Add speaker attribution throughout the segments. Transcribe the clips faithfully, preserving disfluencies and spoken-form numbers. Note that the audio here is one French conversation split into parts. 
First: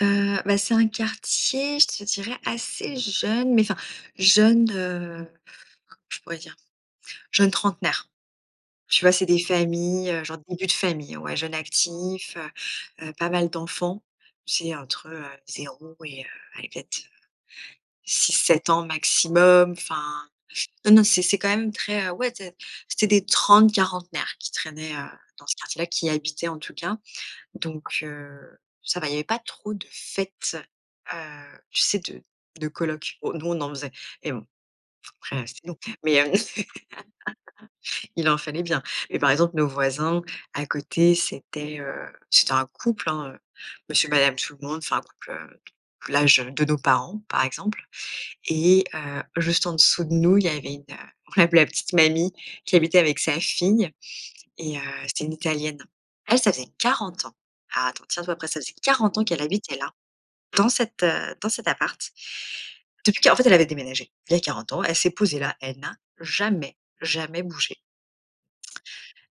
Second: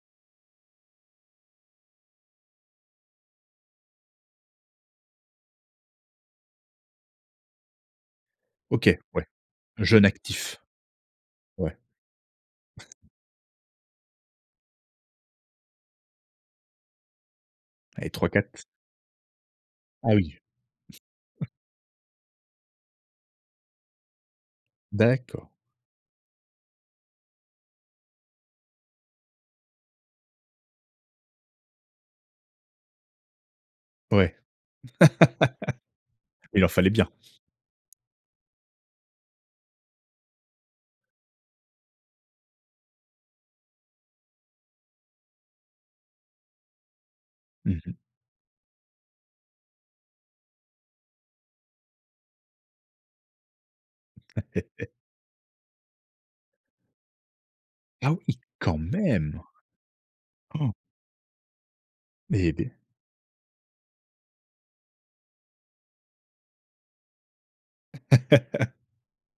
Speaker 1: Heu, bah, c'est un quartier, je te dirais assez jeune, mais enfin, jeune, heu, je pourrais dire jeunes trentenaires.
Speaker 2: OK,
Speaker 1: Tu vois,
Speaker 2: ouais,
Speaker 1: c'est des
Speaker 2: jeunes
Speaker 1: familles, heu, genre
Speaker 2: actifs,
Speaker 1: début de famille, ouais, jeunes
Speaker 2: ouais.
Speaker 1: actifs, heu heu, pas mal d'enfants. Tu sais entre, heu, zéro et heu, aller, peut-être
Speaker 2: Allez, trois-quatre.
Speaker 1: six-sept ans maximum.
Speaker 2: Ah
Speaker 1: Enfin,
Speaker 2: oui.
Speaker 1: non, non, c'est c'est quand même très, heu, ouais té c'est des trente-quarantenaires qui traînaient, heu, dans
Speaker 2: D'accord.
Speaker 1: ce quartier-là, qui y habitaient en tout cas. Donc, heu, ça va, il y avait pas trop de fêtes, heu, tu sais, de de collocs. Oh, nous on en faisait et
Speaker 2: Ouais,
Speaker 1: bon, après, heu, c'était nous. Mais, heu,
Speaker 2: il en fallait bien.
Speaker 1: il en fallait bien. Et par exemple, nos voisins, à côté, c'était, heu, c'était un couple, hein, heu, monsieur madame tout-le-monde, enfin un couple, heu, l'âge, heu, de nos parents par
Speaker 2: Mmh
Speaker 1: exemple
Speaker 2: mh.
Speaker 1: et heu, juste en dessous de nous il y avait une, heu, on l'appelait la petite mamie, qui habitait avec sa fille, et heu, c'était une italienne. Elle, ça faisait quarante ans. Attends,
Speaker 2: Ah
Speaker 1: tiens toi
Speaker 2: oui,
Speaker 1: prêt ça faisait
Speaker 2: quand
Speaker 1: quarante ans
Speaker 2: même!
Speaker 1: qu'elle habitait là, dans
Speaker 2: Han.
Speaker 1: cet, heu, dans cet appart.
Speaker 2: Eh beh!
Speaker 1: Depuis quar en fait elle avait déménagé. Il y a quarante ans, elle s'est posée là, elle n'a jamais, jamais bougé.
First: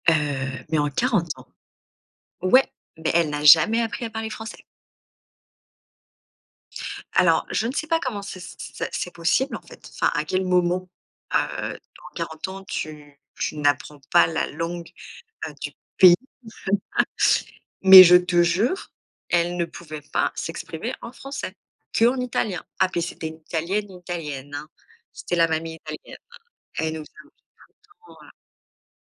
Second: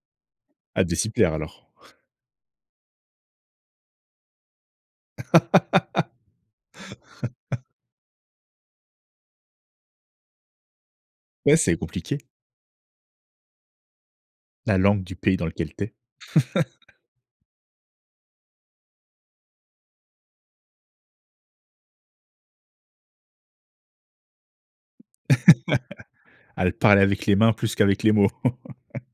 Speaker 1: Heu, mais
Speaker 2: Elle
Speaker 1: en
Speaker 2: devait s'y
Speaker 1: quarante
Speaker 2: plaire
Speaker 1: ans
Speaker 2: alors.
Speaker 1: ouais, mais elle n'a jamais appris à parler français. Alors, je ne sais pas comment c'est s ça c'est possible en fait, enfin à quel moment,
Speaker 2: Ouais, c'est
Speaker 1: heu, en
Speaker 2: compliqué.
Speaker 1: quarante ans tu tu n'apprends pas la
Speaker 2: La
Speaker 1: langue,
Speaker 2: langue du pays dans
Speaker 1: heu, du
Speaker 2: lequel tu es.
Speaker 1: pays. Mais je te jure, elle ne pouvait pas s'exprimer en français, qu'en italien. Ah, puis c'était une italienne, italienne, hein. C'était la mamie italienne, hein.
Speaker 2: Elle
Speaker 1: Elle nous
Speaker 2: parlait avec
Speaker 1: faisait un
Speaker 2: les mains plus qu'avec les mots.
Speaker 1: [unintelligible]